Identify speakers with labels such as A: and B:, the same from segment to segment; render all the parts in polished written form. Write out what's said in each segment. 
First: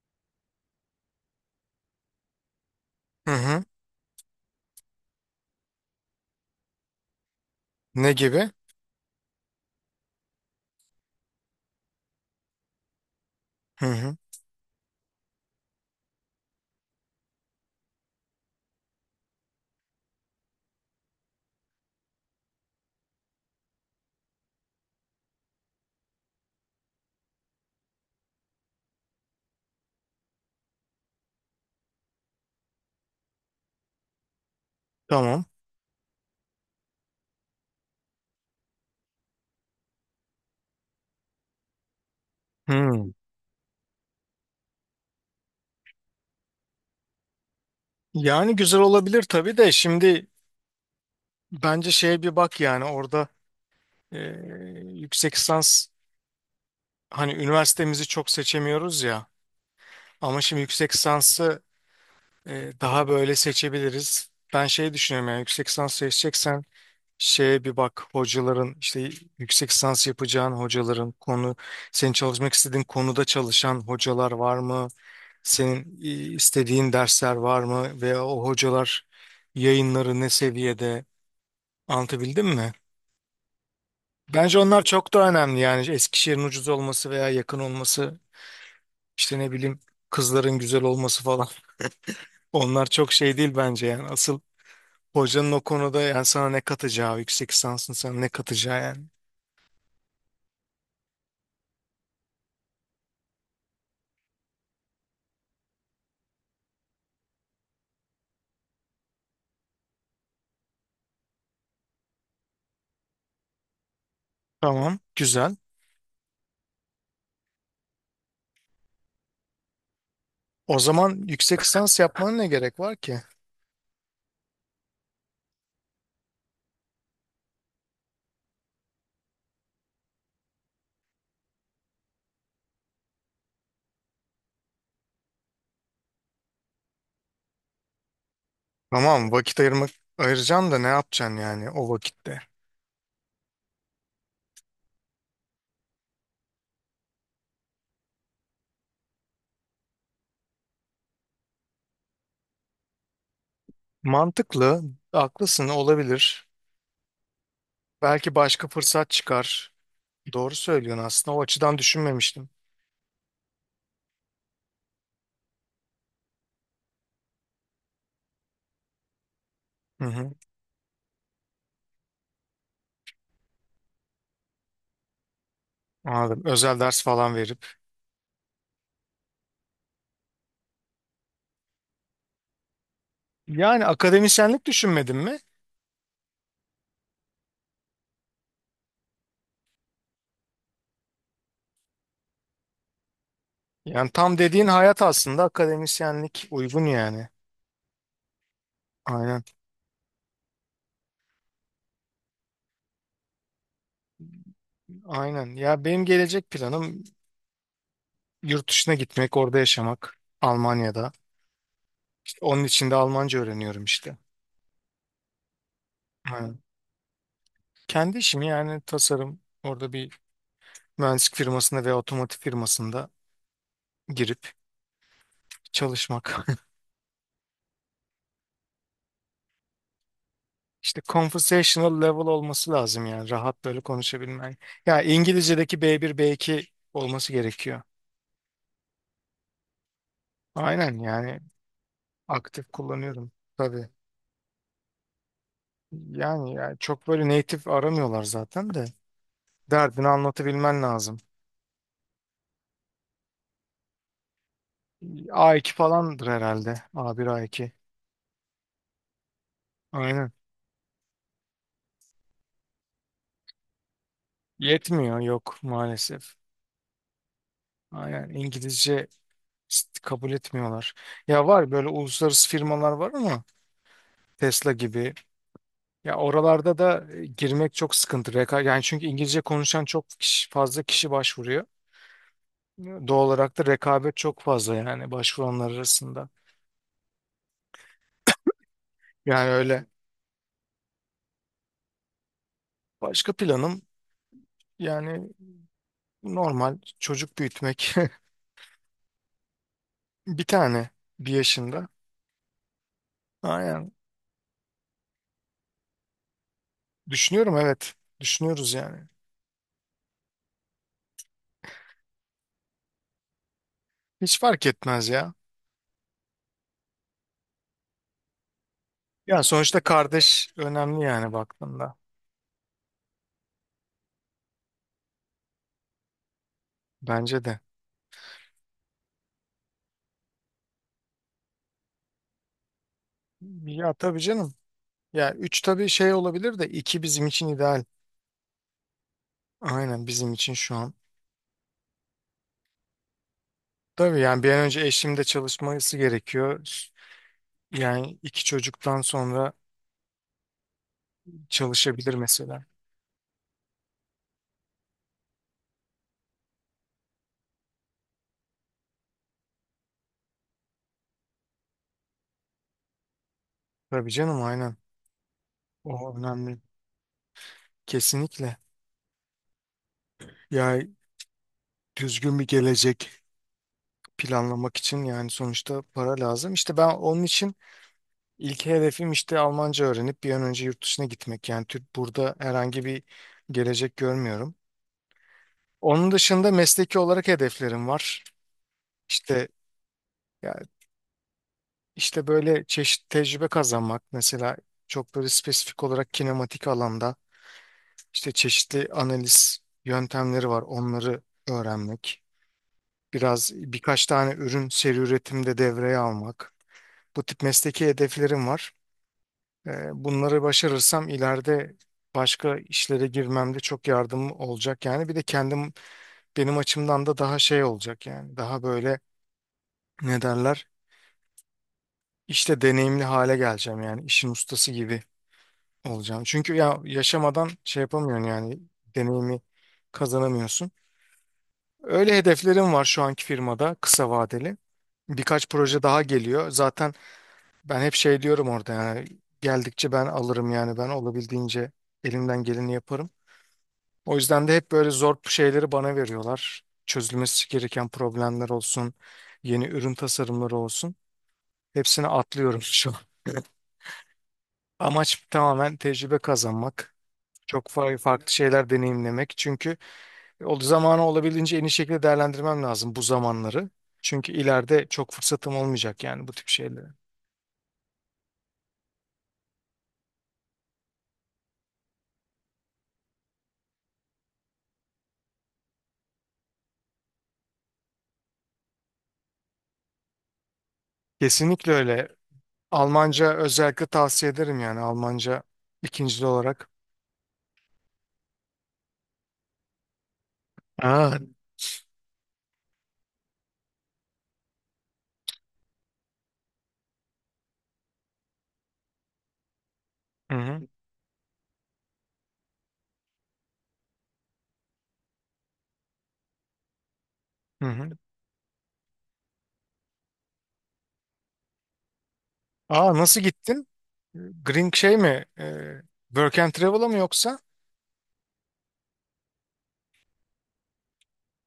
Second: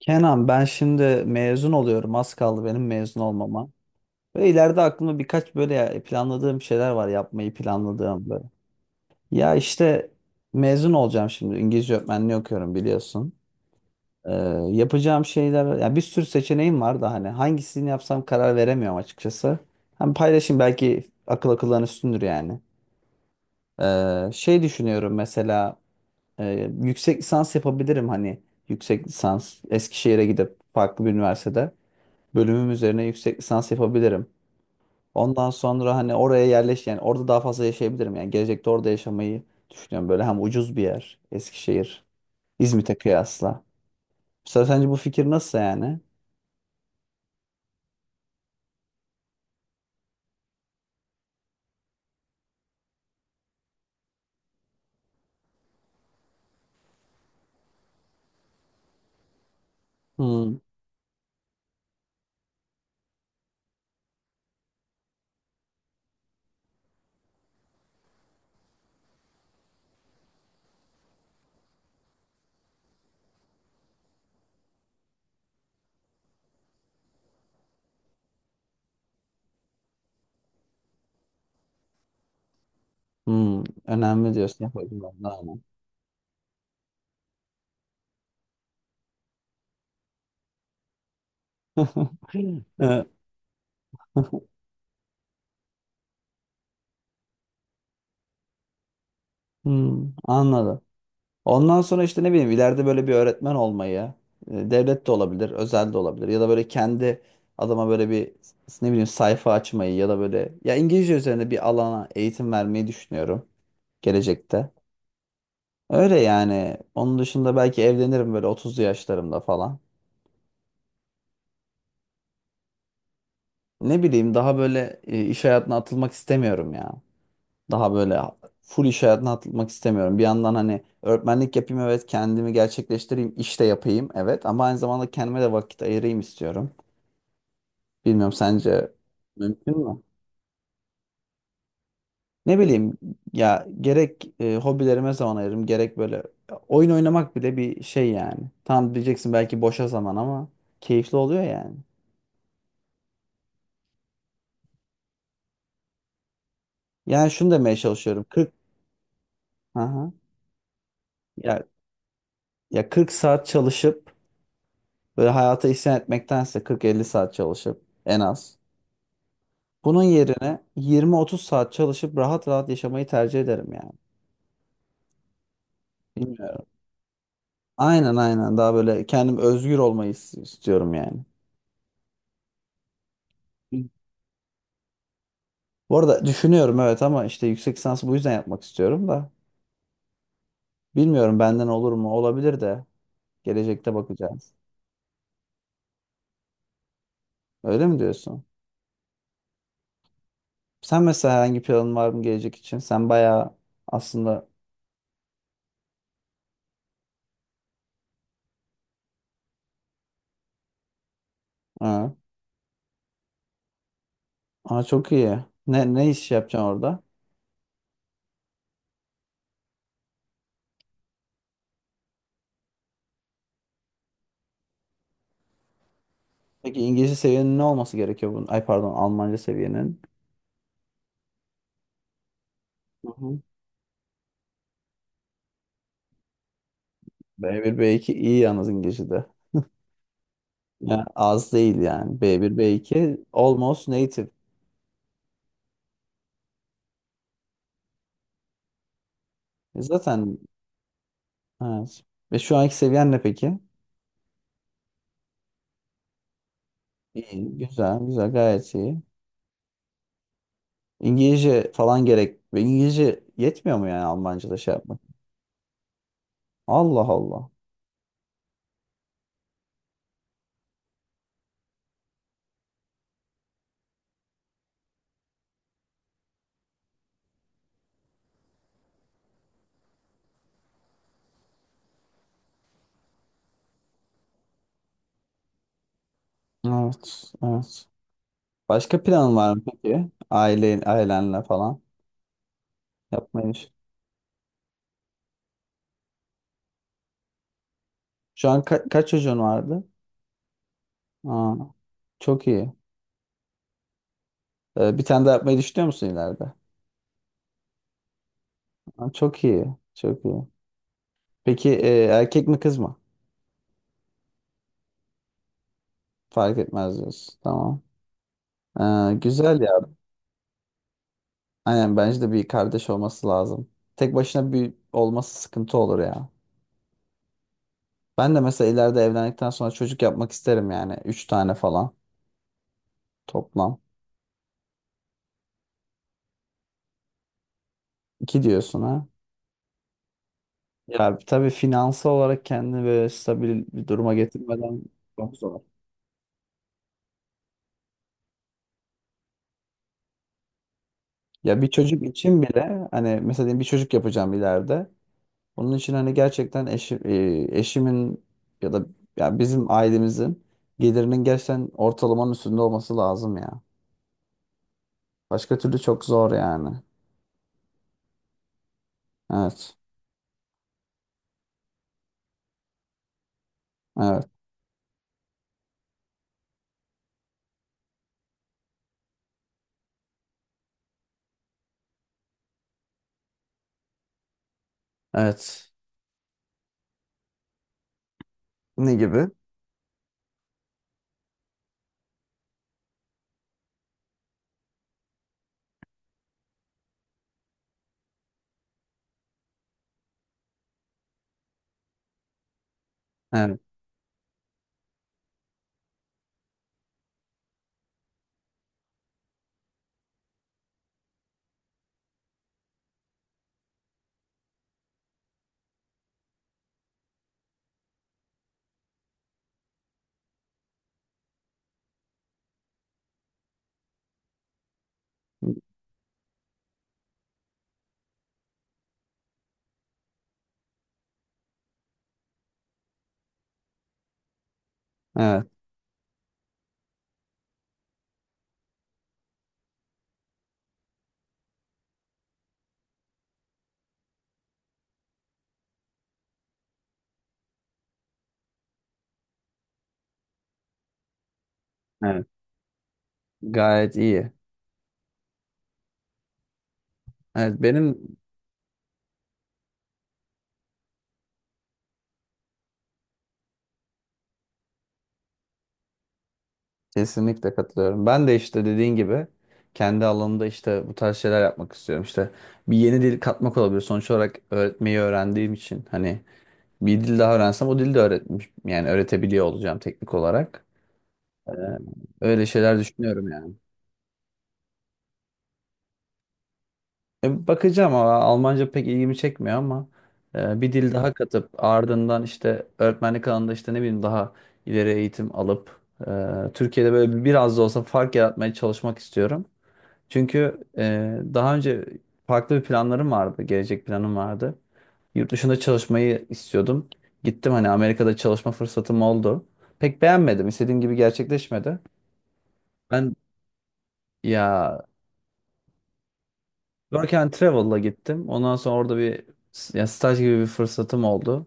A: Kenan ben şimdi mezun oluyorum. Az kaldı benim mezun
B: Hı hı.
A: olmama. Ve ileride aklımda birkaç böyle planladığım şeyler var yapmayı
B: Ne
A: planladığım böyle.
B: gibi?
A: Ya işte mezun olacağım şimdi. İngilizce öğretmenliği okuyorum biliyorsun.
B: Hı hı.
A: Ee, yapacağım şeyler ya bir sürü seçeneğim var da hani hangisini yapsam karar veremiyorum açıkçası. Hem paylaşayım belki akıl akıldan üstündür yani. Şey düşünüyorum mesela yüksek lisans yapabilirim hani yüksek lisans Eskişehir'e gidip farklı bir üniversitede, bölümüm üzerine yüksek lisans yapabilirim.
B: Tamam.
A: Ondan sonra hani oraya yerleş yani orada daha fazla yaşayabilirim. Yani gelecekte orada yaşamayı düşünüyorum. Böyle hem ucuz bir yer Eskişehir, İzmit'e
B: Hı.
A: kıyasla. Mesela sence bu fikir nasıl yani?
B: Yani güzel olabilir tabii de şimdi bence şeye bir bak yani orada e, yüksek lisans hani üniversitemizi çok seçemiyoruz ya ama
A: Hmm,
B: şimdi yüksek lisansı daha böyle seçebiliriz. Ben şey düşünüyorum yani yüksek lisans seçeceksen şeye bir bak hocaların işte yüksek lisans yapacağın hocaların konu senin çalışmak istediğin konuda çalışan hocalar var mı? Senin istediğin dersler var mı veya o hocalar yayınları ne seviyede anlatabildim mi?
A: önemli
B: Bence
A: diyorsun.
B: onlar
A: Yapabilirim.
B: çok da önemli
A: Anladım.
B: yani Eskişehir'in ucuz olması veya yakın olması işte ne bileyim kızların güzel olması falan. Onlar çok şey değil bence yani asıl hocanın o konuda yani sana ne katacağı yüksek lisansın sana ne katacağı yani.
A: Hmm, anladım. Ondan sonra işte ne bileyim ileride böyle bir öğretmen olmayı devlet de olabilir, özel de olabilir ya da böyle kendi adama böyle bir ne bileyim sayfa açmayı ya da böyle ya İngilizce üzerine bir alana eğitim vermeyi düşünüyorum gelecekte.
B: Tamam, güzel.
A: Öyle yani. Onun dışında belki evlenirim böyle 30'lu yaşlarımda falan.
B: O zaman yüksek lisans yapmana ne gerek var ki?
A: Ne bileyim daha böyle iş hayatına atılmak istemiyorum ya. Daha böyle full iş hayatına atılmak istemiyorum. Bir yandan hani öğretmenlik yapayım, evet, kendimi gerçekleştireyim, iş de yapayım, evet, ama aynı zamanda kendime de vakit ayırayım istiyorum. Bilmiyorum, sence
B: Tamam, vakit
A: mümkün
B: ayırmak
A: mü?
B: ayıracaksın da ne yapacaksın yani o vakitte?
A: Ne bileyim, ya gerek hobilerime zaman ayırırım gerek böyle oyun oynamak bile bir şey yani. Tam diyeceksin belki boşa zaman ama keyifli oluyor yani.
B: Mantıklı, haklısın, olabilir.
A: Yani şunu demeye çalışıyorum.
B: Belki
A: 40.
B: başka fırsat çıkar.
A: Aha.
B: Doğru söylüyorsun aslında. O
A: Ya
B: açıdan düşünmemiştim.
A: ya 40 saat çalışıp böyle hayata isyan etmektense 40-50 saat çalışıp en az, bunun
B: Hı hı,
A: yerine 20-30 saat çalışıp rahat rahat yaşamayı tercih ederim yani.
B: anladım.
A: Bilmiyorum.
B: Özel ders falan verip.
A: Aynen, aynen, daha böyle kendim özgür olmayı istiyorum yani. Hı.
B: Yani akademisyenlik düşünmedin mi?
A: Bu arada düşünüyorum evet, ama işte yüksek lisansı bu yüzden yapmak istiyorum da. Bilmiyorum, benden olur mu? Olabilir de. Gelecekte
B: Yani tam
A: bakacağız.
B: dediğin hayat aslında akademisyenlik uygun yani.
A: Öyle mi diyorsun?
B: Aynen.
A: Sen mesela herhangi planın var mı gelecek için? Sen bayağı aslında...
B: Aynen. Ya benim gelecek planım yurt dışına gitmek, orada yaşamak. Almanya'da.
A: Ha.
B: İşte onun için de Almanca öğreniyorum işte.
A: Aa, çok iyi. Ne iş
B: Aynen.
A: yapacaksın orada?
B: Kendi işimi yani, tasarım. Orada bir mühendislik firmasında veya otomotiv firmasında girip çalışmak.
A: Peki İngilizce seviyenin ne olması gerekiyor bunun? Ay pardon, Almanca seviyenin.
B: İşte conversational level olması lazım
A: Hı
B: yani
A: hı.
B: rahat böyle konuşabilmen. Ya İngilizce'deki B1 B2 olması
A: B1
B: gerekiyor.
A: B2 iyi yalnız İngilizce'de.
B: Aynen
A: Yani
B: yani,
A: az değil yani. B1
B: aktif
A: B2
B: kullanıyorum
A: almost
B: tabii.
A: native.
B: Yani, çok böyle native aramıyorlar zaten de derdini
A: Zaten
B: anlatabilmen lazım.
A: evet. Ve şu anki seviyen ne peki?
B: A2 falandır herhalde. A1
A: İyi,
B: A2.
A: güzel, güzel, gayet iyi.
B: Aynen.
A: İngilizce falan gerek. Ve İngilizce yetmiyor mu yani Almanca'da şey yapmak?
B: Yetmiyor, yok maalesef.
A: Allah Allah.
B: Aynen, İngilizce kabul etmiyorlar. Ya var böyle uluslararası firmalar var ama, Tesla gibi. Ya oralarda da girmek çok sıkıntı. Reka yani, çünkü İngilizce konuşan çok kişi, fazla kişi başvuruyor. Doğal olarak da rekabet çok fazla yani başvuranlar arasında.
A: Evet, evet. Başka planın
B: Yani
A: var mı
B: öyle.
A: peki? Ailenle falan
B: Başka
A: yapmayı düş-
B: planım yani normal, çocuk büyütmek.
A: Şu an kaç çocuğun vardı?
B: Bir tane, bir
A: Aa,
B: yaşında.
A: çok iyi.
B: Aynen.
A: Bir tane daha yapmayı düşünüyor musun ileride?
B: Düşünüyorum, evet. Düşünüyoruz yani.
A: Aa, çok iyi, çok iyi. Peki erkek mi kız mı?
B: Hiç fark etmez ya.
A: Fark etmez diyorsun. Tamam.
B: Yani
A: Güzel ya.
B: sonuçta kardeş önemli yani
A: Aynen,
B: baktığında.
A: bence de bir kardeş olması lazım. Tek başına bir olması sıkıntı olur ya.
B: Bence de.
A: Ben de mesela ileride evlendikten sonra çocuk yapmak isterim yani. Üç tane falan toplam.
B: Ya tabii canım. Ya üç tabii şey olabilir de, iki bizim için ideal.
A: İki diyorsun ha.
B: Aynen, bizim için şu an.
A: Ya tabii finansal olarak kendini böyle stabil bir duruma
B: Tabii yani bir an önce
A: getirmeden
B: eşim de
A: çok zor.
B: çalışması gerekiyor. Yani iki çocuktan sonra
A: Ya bir çocuk
B: çalışabilir
A: için
B: mesela.
A: bile hani mesela diyelim bir çocuk yapacağım ileride. Onun için hani gerçekten eşimin ya da ya bizim ailemizin gelirinin gerçekten ortalamanın üstünde olması lazım ya.
B: Tabii canım, aynen.
A: Başka türlü çok
B: O
A: zor
B: önemli.
A: yani.
B: Kesinlikle.
A: Evet.
B: Ya, düzgün bir gelecek
A: Evet.
B: planlamak için yani sonuçta para lazım. İşte ben onun için ilk hedefim işte Almanca öğrenip bir an önce yurt dışına gitmek. Yani Türk burada herhangi bir gelecek görmüyorum.
A: Evet.
B: Onun dışında mesleki olarak hedeflerim var.
A: Ne gibi?
B: İşte, ya, İşte böyle çeşitli tecrübe kazanmak mesela, çok böyle spesifik olarak kinematik alanda işte çeşitli analiz yöntemleri var, onları öğrenmek. Biraz
A: Evet.
B: birkaç tane ürün seri üretimde devreye almak. Bu tip mesleki hedeflerim var. Bunları başarırsam ileride başka işlere girmemde çok yardım olacak yani. Bir de kendim, benim açımdan da daha şey olacak yani. Daha böyle, ne derler? İşte deneyimli hale geleceğim yani, işin ustası gibi olacağım. Çünkü ya yaşamadan şey yapamıyorsun yani deneyimi kazanamıyorsun. Öyle hedeflerim var şu anki firmada kısa vadeli.
A: Evet.
B: Birkaç proje daha geliyor. Zaten ben hep şey diyorum orada yani, geldikçe ben alırım yani, ben olabildiğince elimden geleni yaparım. O yüzden de hep böyle zor şeyleri bana veriyorlar. Çözülmesi gereken problemler olsun, yeni ürün tasarımları olsun. Hepsini
A: Evet.
B: atlıyorum şu an.
A: Gayet iyi.
B: Amaç tamamen tecrübe kazanmak.
A: Evet,
B: Çok
A: benim
B: farklı şeyler deneyimlemek. Çünkü o zamanı olabildiğince en iyi şekilde değerlendirmem lazım, bu zamanları. Çünkü ileride çok fırsatım olmayacak yani bu tip şeylere.
A: kesinlikle katılıyorum. Ben de işte dediğin gibi kendi alanımda işte bu tarz şeyler yapmak istiyorum. İşte bir yeni dil katmak olabilir. Sonuç olarak öğretmeyi öğrendiğim için hani bir dil daha öğrensem o dili de öğretmiş yani öğretebiliyor olacağım teknik olarak. Ee,
B: Kesinlikle öyle.
A: öyle şeyler düşünüyorum
B: Almanca
A: yani.
B: özellikle tavsiye ederim yani, Almanca ikincili olarak.
A: Bakacağım ama Almanca pek ilgimi çekmiyor, ama bir dil daha
B: Aa.
A: katıp ardından işte öğretmenlik alanında işte ne bileyim daha ileri eğitim alıp Türkiye'de böyle biraz da olsa fark yaratmaya çalışmak istiyorum.
B: Hı
A: Çünkü
B: hı.
A: daha önce farklı bir planlarım vardı, gelecek planım vardı. Yurt dışında çalışmayı istiyordum. Gittim
B: Hı
A: hani,
B: hı.
A: Amerika'da çalışma fırsatım oldu. Pek beğenmedim. İstediğim gibi gerçekleşmedi.
B: Aa,
A: Ben
B: nasıl gittin? Green
A: ya
B: şey mi? Work and Travel'a mı
A: Work and
B: yoksa?
A: Travel'la gittim. Ondan sonra orada bir ya staj gibi bir fırsatım oldu.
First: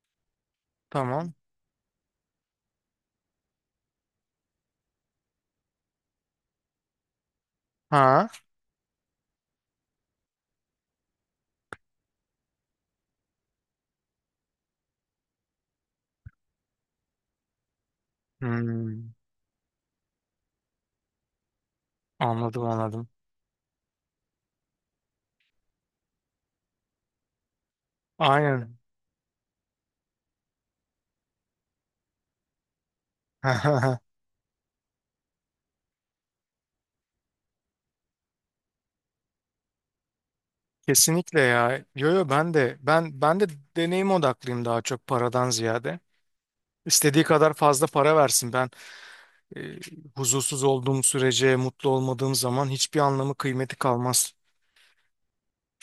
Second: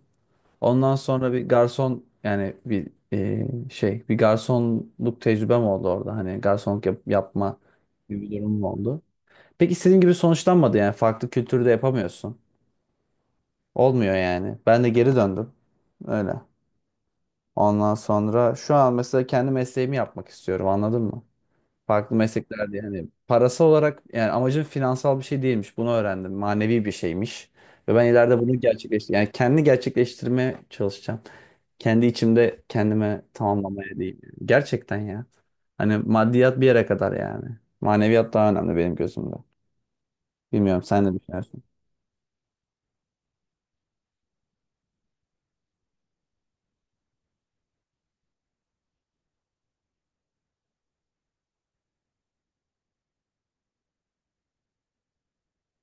A: Ondan sonra
B: Tamam.
A: bir garson yani bir şey, bir garsonluk tecrübem oldu orada. Hani garsonluk yapma gibi
B: Ha.
A: bir durumum oldu. Pek istediğim gibi sonuçlanmadı yani. Farklı kültürde yapamıyorsun. Olmuyor yani. Ben de geri döndüm. Öyle. Ondan sonra şu an
B: Hmm.
A: mesela kendi mesleğimi yapmak istiyorum, anladın mı? Farklı
B: Anladım,
A: meslekler diye
B: anladım.
A: hani parası olarak yani amacım finansal bir şey değilmiş. Bunu öğrendim. Manevi bir şeymiş. Ve ben ileride bunu
B: Aynen.
A: gerçekleştir yani kendi gerçekleştirmeye çalışacağım. Kendi içimde kendime tamamlamaya değil. Gerçekten ya. Hani maddiyat bir yere kadar yani. Maneviyat daha önemli benim gözümde. Bilmiyorum, sen de
B: Kesinlikle
A: düşünüyorsun.
B: ya. Yo yo, ben de deneyim odaklıyım daha çok, paradan ziyade. İstediği kadar fazla para versin. Ben e, huzursuz olduğum sürece, mutlu olmadığım zaman hiçbir anlamı, kıymeti kalmaz.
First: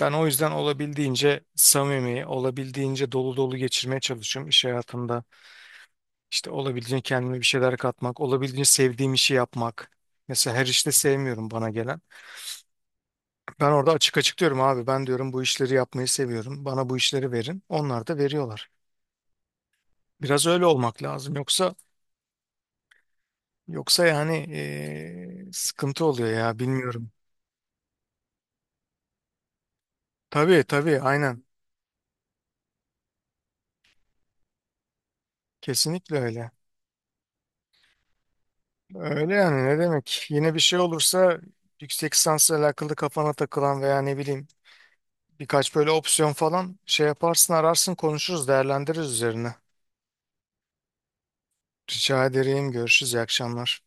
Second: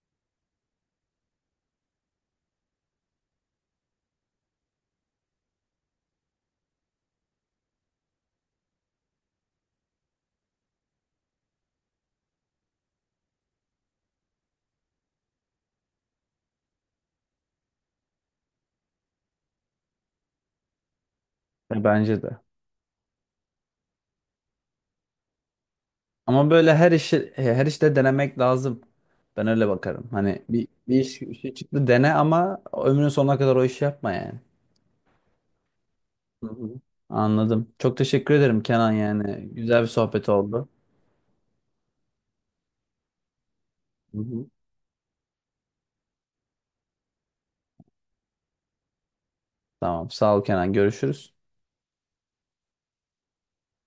B: Ben o yüzden olabildiğince samimi, olabildiğince dolu dolu geçirmeye çalışıyorum iş hayatımda. İşte olabildiğince kendime bir şeyler katmak, olabildiğince sevdiğim işi yapmak. Mesela her işte sevmiyorum bana gelen. Ben orada açık açık diyorum, abi ben diyorum bu işleri yapmayı seviyorum. Bana bu işleri verin. Onlar da veriyorlar. Biraz öyle olmak lazım. Yoksa
A: Bence de.
B: yoksa yani sıkıntı oluyor
A: Ama
B: ya,
A: böyle her
B: bilmiyorum.
A: işi her işte denemek lazım. Ben öyle bakarım. Hani
B: Tabii
A: bir
B: tabii,
A: iş bir
B: aynen.
A: şey çıktı dene, ama ömrünün sonuna kadar o işi yapma yani.
B: Kesinlikle
A: Hı
B: öyle.
A: hı. Anladım. Çok teşekkür ederim Kenan
B: Öyle
A: yani.
B: yani, ne
A: Güzel bir
B: demek.
A: sohbet
B: Yine bir
A: oldu.
B: şey olursa, yüksek lisansla alakalı kafana takılan veya
A: Hı
B: ne
A: hı.
B: bileyim birkaç böyle opsiyon falan, şey yaparsın, ararsın, konuşuruz, değerlendiririz üzerine.
A: Tamam. Sağ ol Kenan. Görüşürüz.
B: Rica ederim, görüşürüz, iyi akşamlar.